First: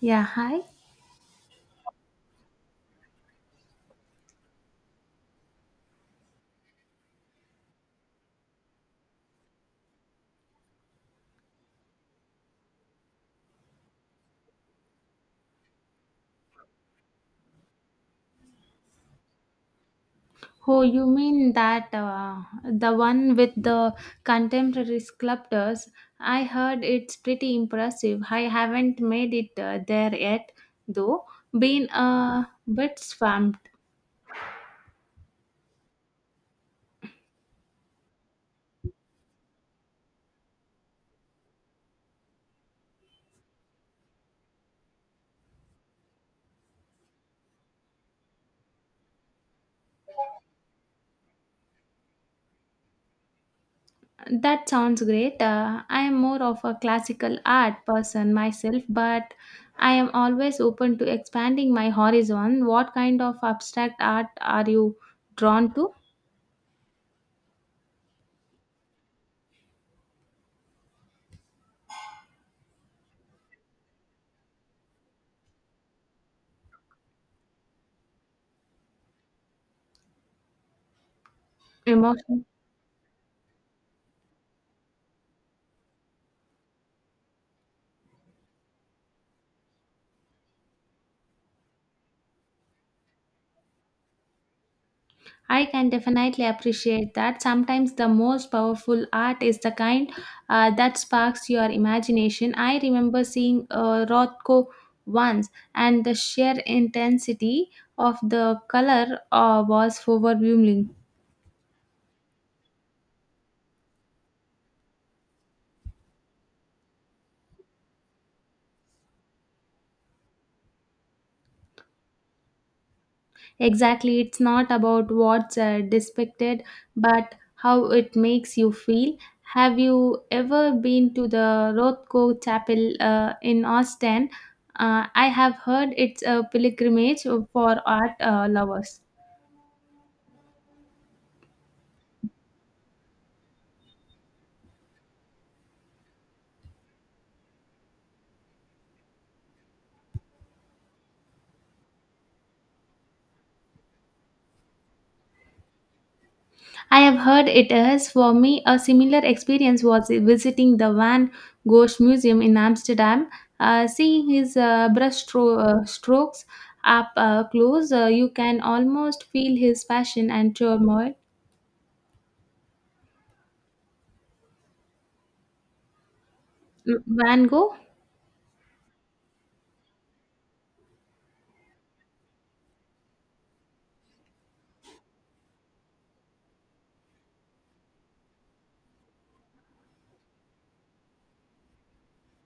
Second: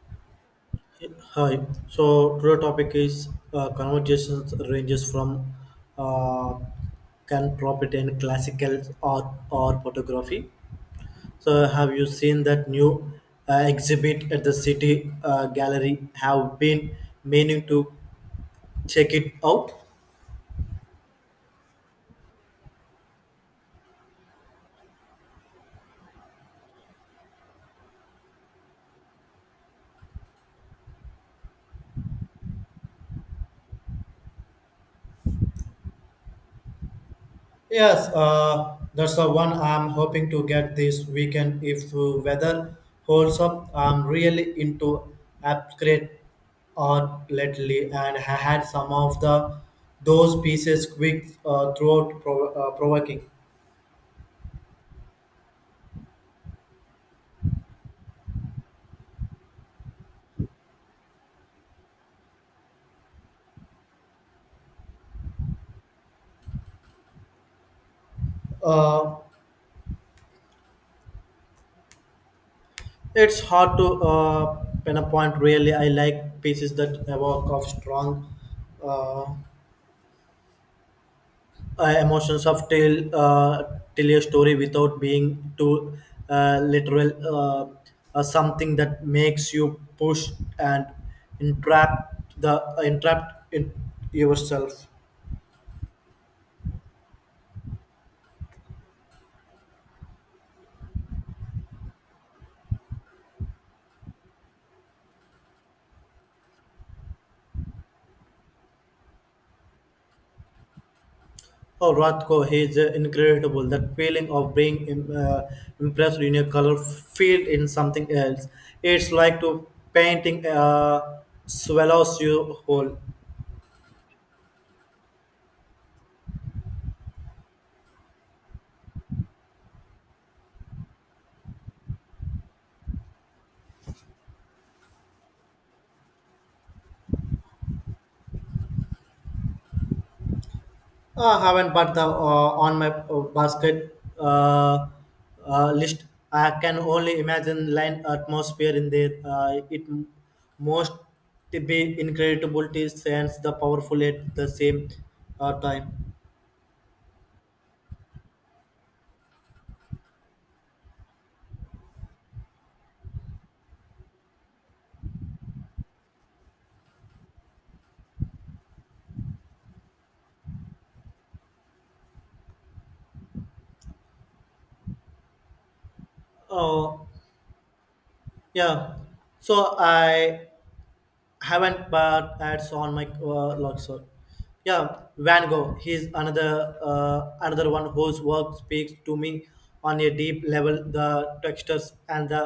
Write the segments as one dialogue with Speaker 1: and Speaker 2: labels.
Speaker 1: Yeah, hi.
Speaker 2: Hi. So today topic is conversations ranges from uh, can profit in classical art or photography. So have you seen that new exhibit at the city gallery? Have been meaning to check it out.
Speaker 1: Oh, you mean that the one with the contemporary sculptors? I heard it's pretty impressive. I haven't made it there yet, though. Been a bit swamped.
Speaker 2: Yes, that's the one I'm hoping to get this weekend if weather holds up. I'm really into upgrade art lately, and I had some of the those pieces quick provoking.
Speaker 1: That sounds great. I am more of a classical art person myself, but I am always open to expanding my horizon. What kind of abstract art are you drawn to?
Speaker 2: Uh, it's hard to pinpoint really. I like pieces that evoke of strong. Uh,
Speaker 1: Emotion.
Speaker 2: emotions of tell a story without being too literal, something that makes you push and entrap in yourself.
Speaker 1: I can definitely appreciate that. Sometimes the most powerful art is the kind that sparks your imagination. I remember seeing Rothko once, and the sheer intensity of the color was overwhelming.
Speaker 2: Oh, Rothko, he is incredible, that feeling of being impressed in a color field in something else. It's like to painting swallows you whole.
Speaker 1: Exactly, it's not about what's depicted, but how it makes you feel. Have you ever been to the Rothko Chapel in Austin? I have heard it's a pilgrimage for art lovers.
Speaker 2: I haven't, put the on my basket list. I can only imagine land atmosphere in there. Must be incredible to sense the powerful at the same time.
Speaker 1: I have heard it is. For me, a similar experience was visiting the Van Gogh Museum in Amsterdam. Seeing his brush strokes up close, you can almost feel his passion and turmoil.
Speaker 2: Uh,
Speaker 1: Van Gogh,
Speaker 2: yeah, so I haven't but ads on my log, so yeah. Van Gogh, he's another one whose work speaks to me on a deep level. The textures and the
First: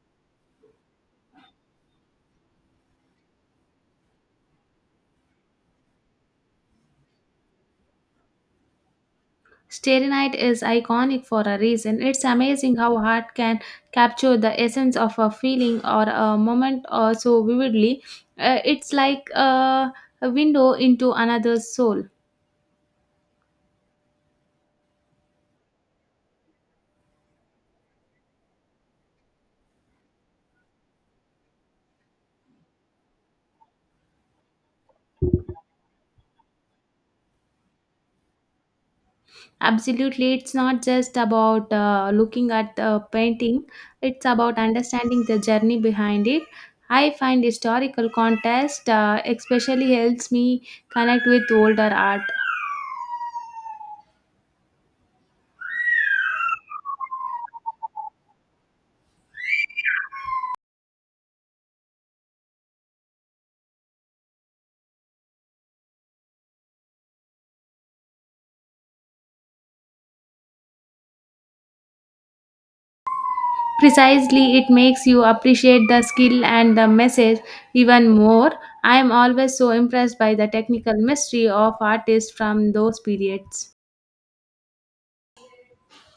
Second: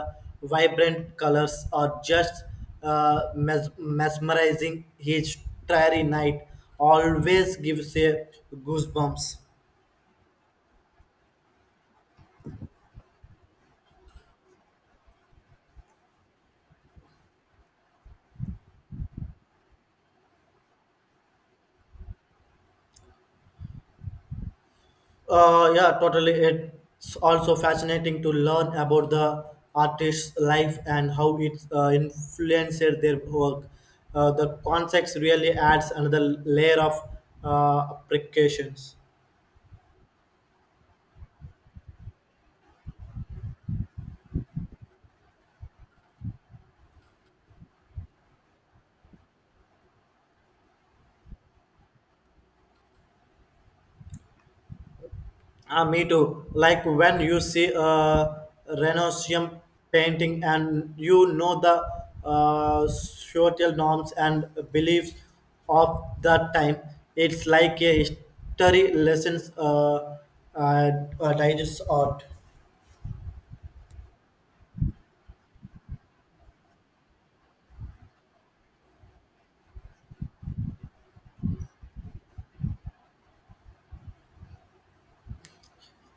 Speaker 2: vibrant colors are just mesmerizing. His Starry Night always gives a goosebumps.
Speaker 1: Starry Night is iconic for a reason. It's amazing how art can capture the essence of a feeling or a moment so vividly. It's like a window into another's soul.
Speaker 2: Yeah, totally. It's also fascinating to learn about the artist's life and how it influenced their work. The context really adds another layer of applications.
Speaker 1: Absolutely, it's not just about looking at the painting, it's about understanding the journey behind it. I find historical context especially helps me connect with older art.
Speaker 2: Me too. Like when you see a Renaissance painting and you know the social norms and beliefs of that time, it's like a history lessons, uh, digest art.
Speaker 1: Precisely, it makes you appreciate the skill and the message even more. I am always so impressed by the technical mystery of artists from those periods.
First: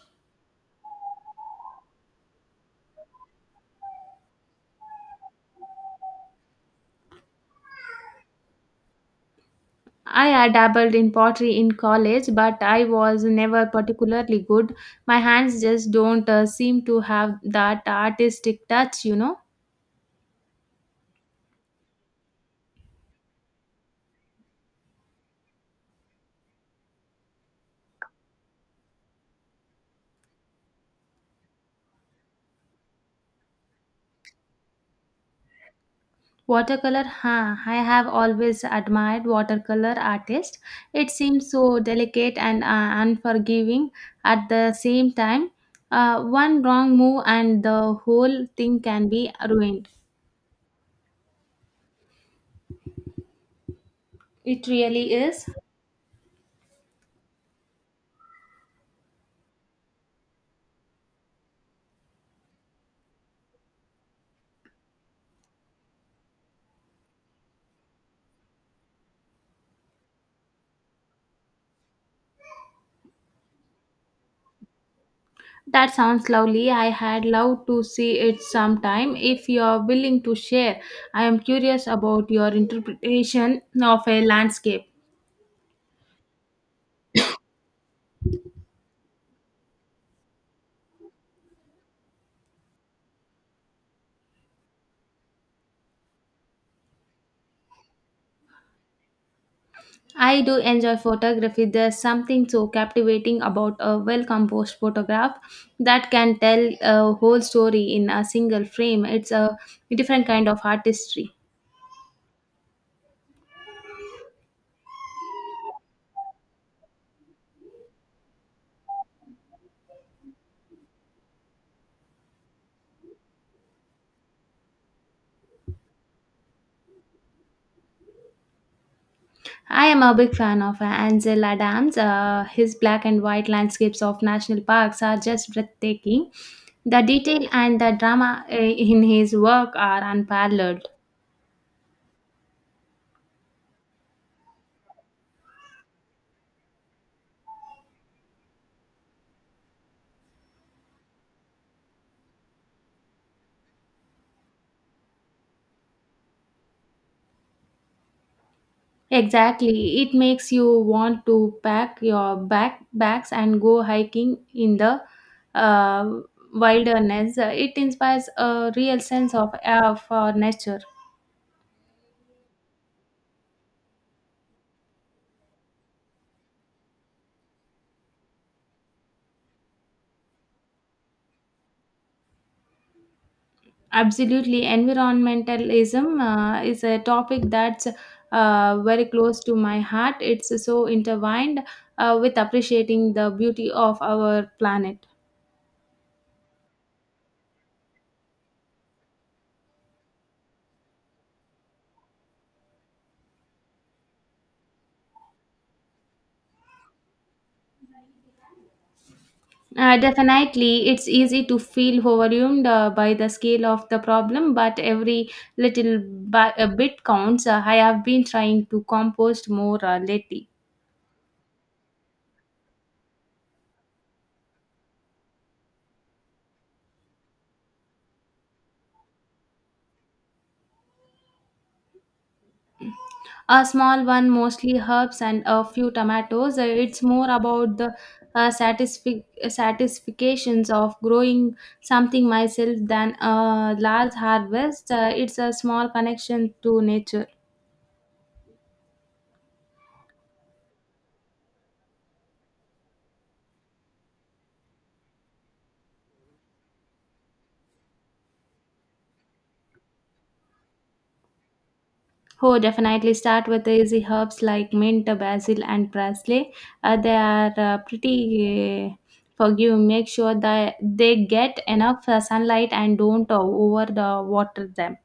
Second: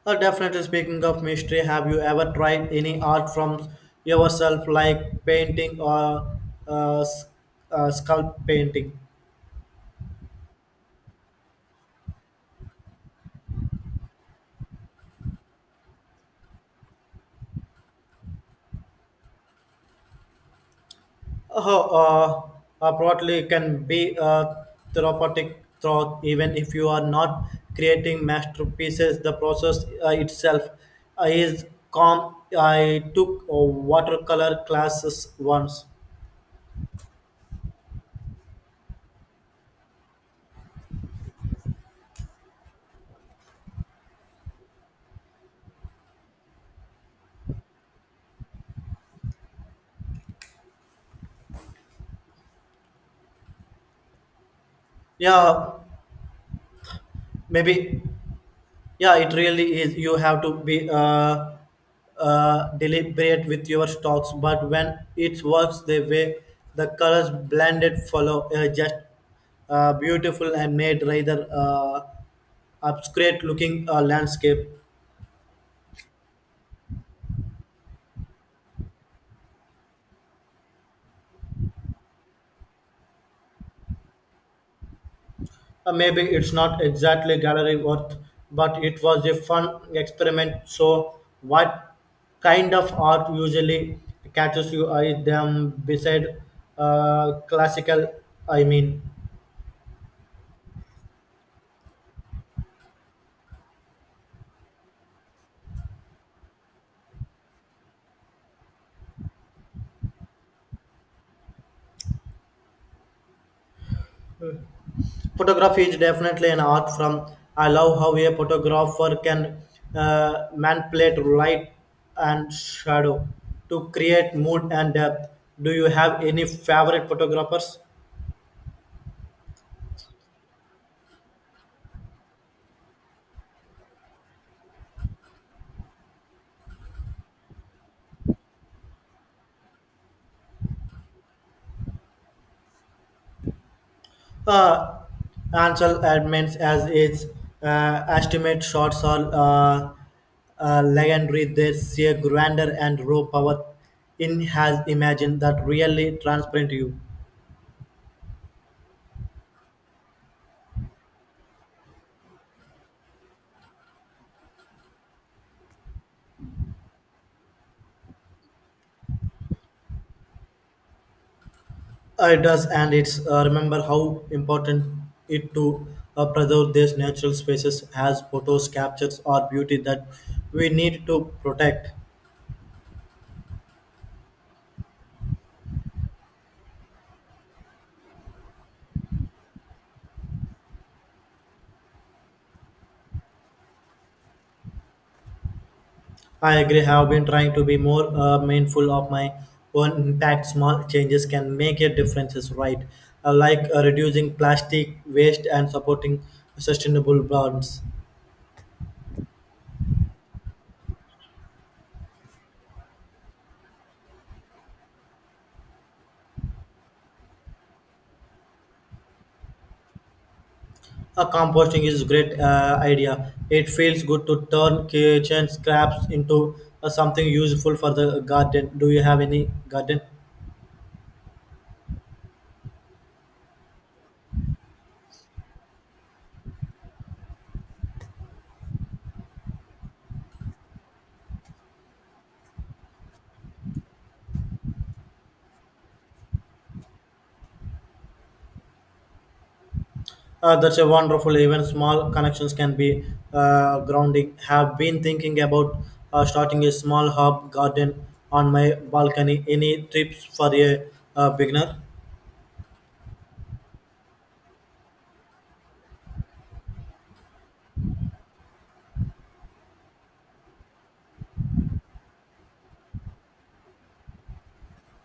Speaker 2: Definitely, speaking of mystery, have you ever tried any art from yourself, like painting or uh, s- sculpt painting?
Speaker 1: I dabbled in pottery in college, but I was never particularly good. My hands just don't seem to have that artistic touch, you know.
Speaker 2: Oh, broadly can be therapeutic through, even if you are not creating masterpieces. The process itself is calm. I took a watercolor classes once.
Speaker 1: Watercolor, huh? I have always admired watercolor artists. It seems so delicate and unforgiving at the same time. One wrong move and the whole thing can be ruined. It really is.
Speaker 2: Yeah, maybe. Yeah, it really is. You have to be deliberate with your stocks, but when it works, the way the colors blended follow just beautiful and made rather obscure looking landscape.
Speaker 1: That sounds lovely. I had loved to see it sometime. If you're willing to share, I am curious about your interpretation of a landscape.
Speaker 2: Maybe it's not exactly gallery worth, but it was a fun experiment. So, what kind of art usually catches you eye? Them beside classical, I mean.
Speaker 1: I do enjoy photography. There's something so captivating about a well composed photograph that can tell a whole story in a single frame. It's a different kind of artistry.
Speaker 2: Photography is definitely an art form. I love how a photographer can manipulate light and shadow to create mood and depth. Do you have any favorite photographers?
Speaker 1: I am a big fan of Ansel Adams. His black and white landscapes of national parks are just breathtaking. The detail and the drama in his work are unparalleled.
Speaker 2: Uh, Ansel admits as its estimate shots are legendary. They see a grandeur and raw power in has imagined that really transparent you.
Speaker 1: Exactly. It makes you want to pack your backpacks and go hiking in the uh, wilderness. It inspires a real sense of awe for nature.
Speaker 2: It does, and it's remember how important it to preserve these natural spaces as photos, captures, or beauty that we need to protect.
Speaker 1: Absolutely. Environmentalism is a topic that's very close to my heart. It's so intertwined with appreciating the beauty of our planet.
Speaker 2: I agree. Have been trying to be more mindful of my own impact. Small changes can make a difference. Is right, like reducing plastic waste and supporting sustainable brands.
Speaker 1: Definitely, it's easy to feel overwhelmed by the scale of the problem, but every little a bit counts. I have been trying to compost more lately.
Speaker 2: A composting is a great idea. It feels good to turn kitchen scraps into something useful for the garden. Do you have any garden?
Speaker 1: A small one, mostly herbs and a few tomatoes. It's more about the satisfactions of growing something myself than a large harvest. It's a small connection to nature.
Speaker 2: That's a wonderful. Even small connections can be grounding. Have been thinking about starting a small herb garden on my balcony. Any tips for a beginner?
Speaker 1: Oh, definitely start with the easy herbs like mint, basil, and parsley. They are pretty forgive. Make sure that they get enough sunlight and don't over the water them.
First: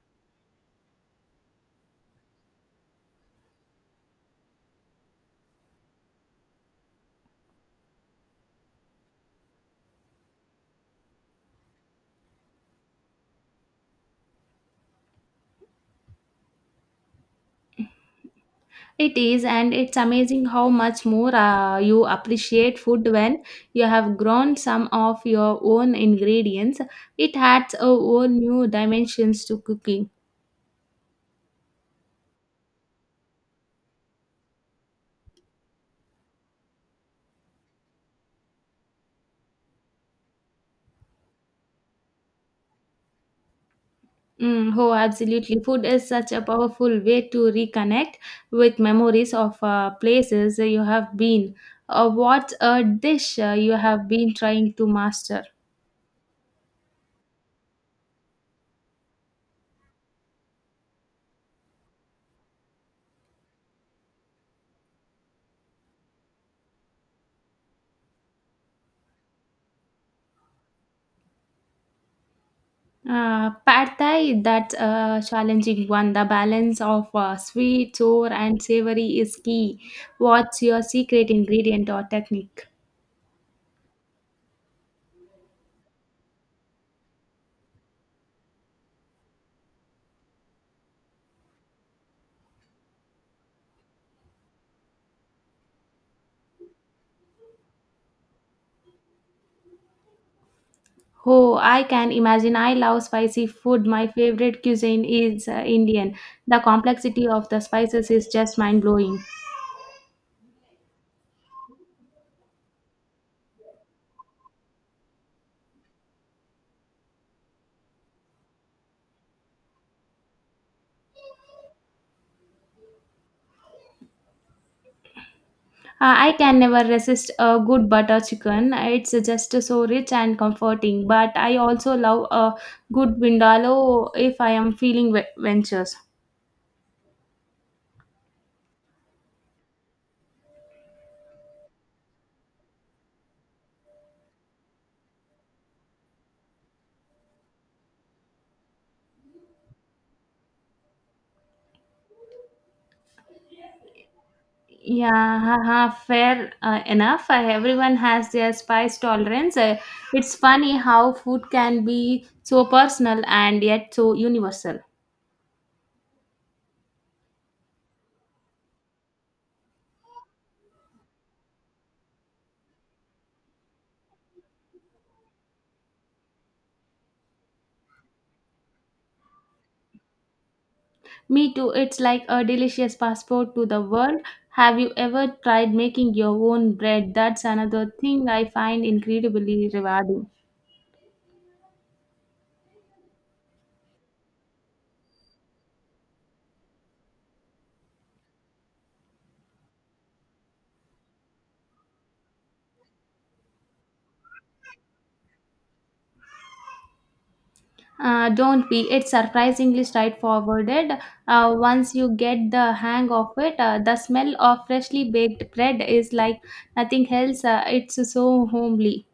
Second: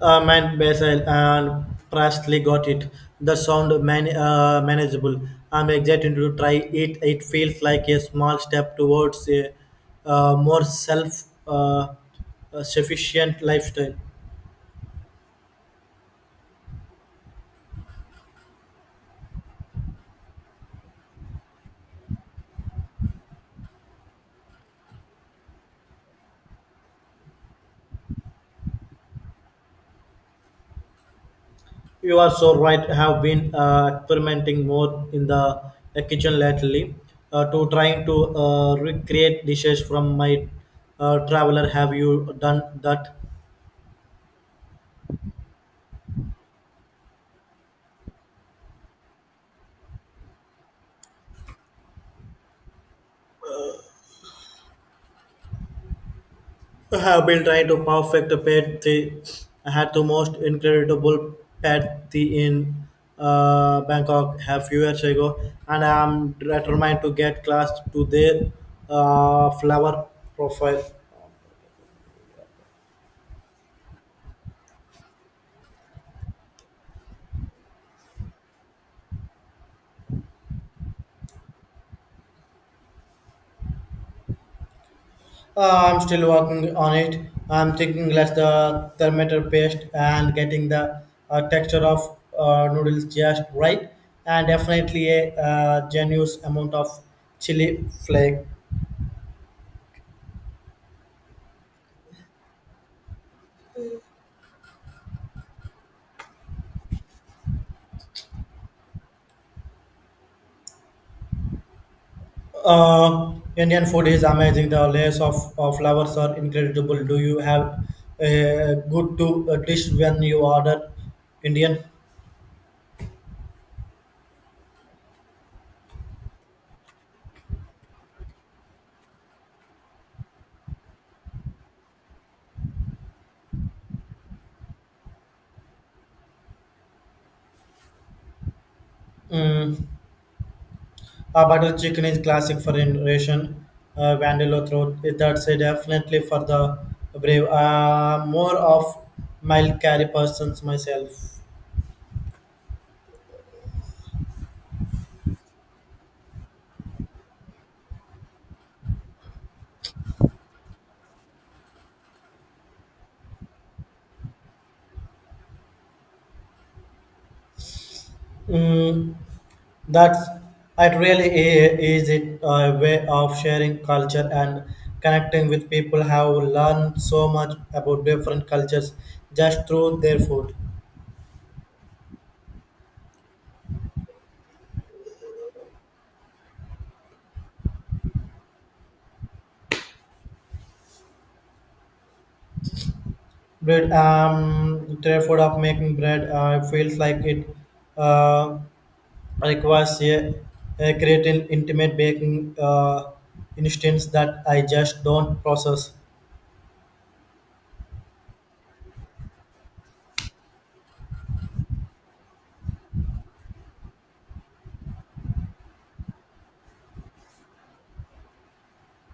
Speaker 2: Man, Basil and Presley got it. The sound man, manageable. I'm excited to try it. It feels like a small step towards a more self sufficient lifestyle.
Speaker 1: It is, and it's amazing how much more you appreciate food when you have grown some of your own ingredients. It adds a whole new dimensions to cooking.
Speaker 2: You are so right. Have been experimenting more in the kitchen lately. To trying to recreate dishes from my traveler. Have you done that?
Speaker 1: Mm, oh, absolutely. Food is such a powerful way to reconnect with memories of places you have been. What a dish you have been trying to master.
Speaker 2: I have been trying to perfect a pet the. I had the most incredible pet the in Bangkok a few years ago, and I am determined to get class to their flower profile.
Speaker 1: Pad Thai, that challenging one. The balance of sweet, sour, and savory is key. What's your secret ingredient or technique?
Speaker 2: I'm still working on it. I'm thinking less the thermometer paste and getting the texture of noodles just right, and definitely a generous amount of chili flake.
Speaker 1: Oh, I can imagine. I love spicy food. My favorite cuisine is Indian. The complexity of the spices is just mind blowing.
Speaker 2: Indian food is amazing. The layers of flowers are incredible. Do you have a good to a dish when you order Indian?
Speaker 1: I can never resist a good butter chicken. It's just so rich and comforting. But I also love a good vindaloo if I am feeling ventures.
Speaker 2: Mm. A butter chicken is classic for Indian, Vandalo throat. That's a definitely for the brave. More of mild curry persons myself.
Speaker 1: Yeah, haha, fair enough. Everyone has their spice tolerance. It's funny how food can be so personal and yet so universal.
Speaker 2: Mm. That's it. Really, is it a way of sharing culture and connecting with people. Have learned so much about different cultures just through their food.
Speaker 1: Me too. It's like a delicious passport to the world. Have you ever tried making your own bread? That's another thing I find incredibly rewarding.
Speaker 2: Bread, their food of making bread feels like it uh, requires a creative, intimate baking instance that I just don't process.
Speaker 1: Don't be. It's surprisingly straightforward. Once you get the hang of it, the smell of freshly baked bread is like nothing else. It's so homely.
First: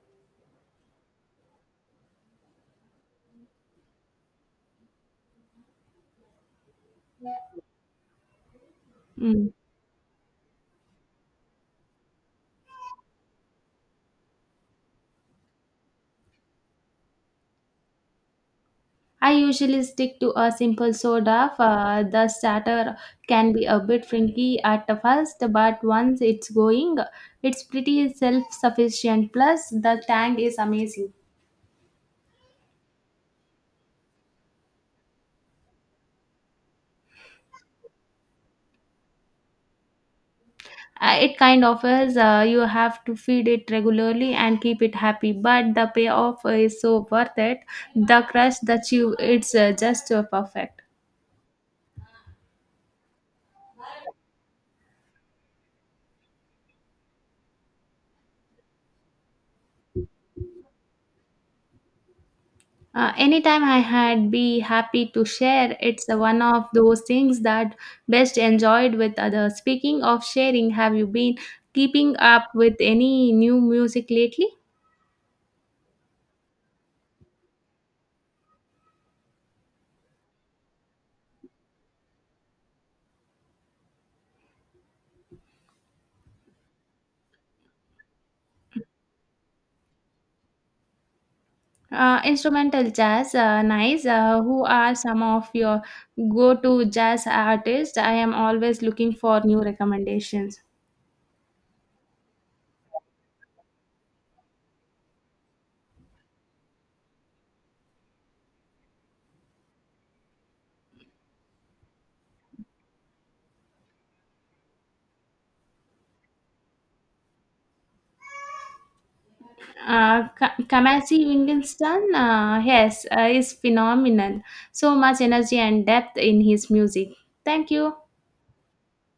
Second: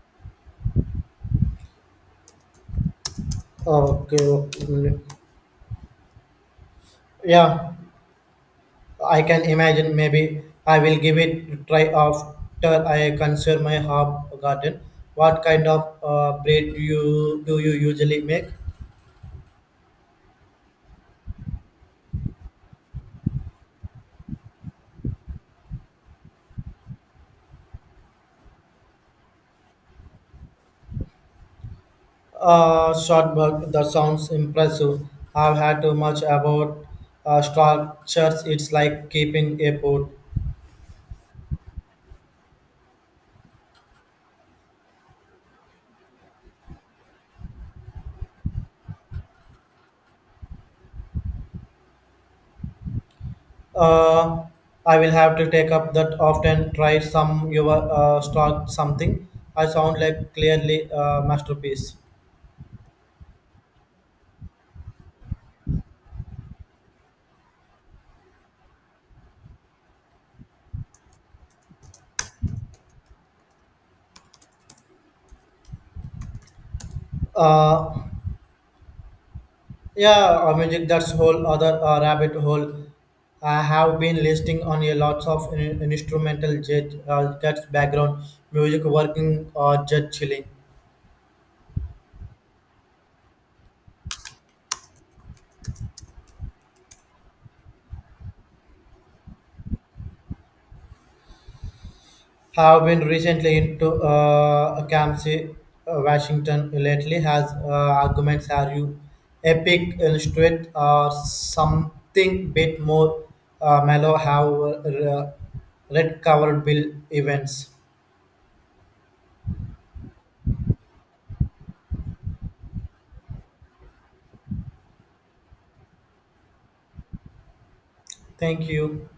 Speaker 2: Okay. Okay. Yeah. I can
Speaker 1: Mm.
Speaker 2: imagine maybe I will give it a try after I conserve my herb garden. What kind of bread do you usually make?
Speaker 1: I usually stick to a simple soda. The starter can be a bit fringy at the first, but once it's going, it's pretty self sufficient. Plus, the tang is amazing.
Speaker 2: Shortbread, that sounds impressive. I've had too much about structures. It's like keeping a pot.
Speaker 1: It kind of is. You have to feed it regularly and keep it happy, but the payoff is so worth it. The crush that you, it's just perfect.
Speaker 2: Uh, I will have to take up that often try some your start something. I sound like clearly a masterpiece.
Speaker 1: Anytime I had be happy to share, it's one of those things that best enjoyed with others. Speaking of sharing, have you been keeping up with any new music lately?
Speaker 2: Uh, Yeah, music, that's whole other rabbit hole. I have been listening on a lots of instrumental jazz, jazz background music, working or jazz chilling.
Speaker 1: Instrumental jazz, nice. Who are some of your go-to jazz artists? I am always looking for new recommendations.
Speaker 2: Have been recently into Kamsi, Washington lately has arguments are you epic illustrate or something bit more mellow have red covered bill events.
Speaker 1: Kamasi Wittgenstein, yes, is phenomenal. So much energy and depth in his music. Thank you.
Speaker 2: Thank you.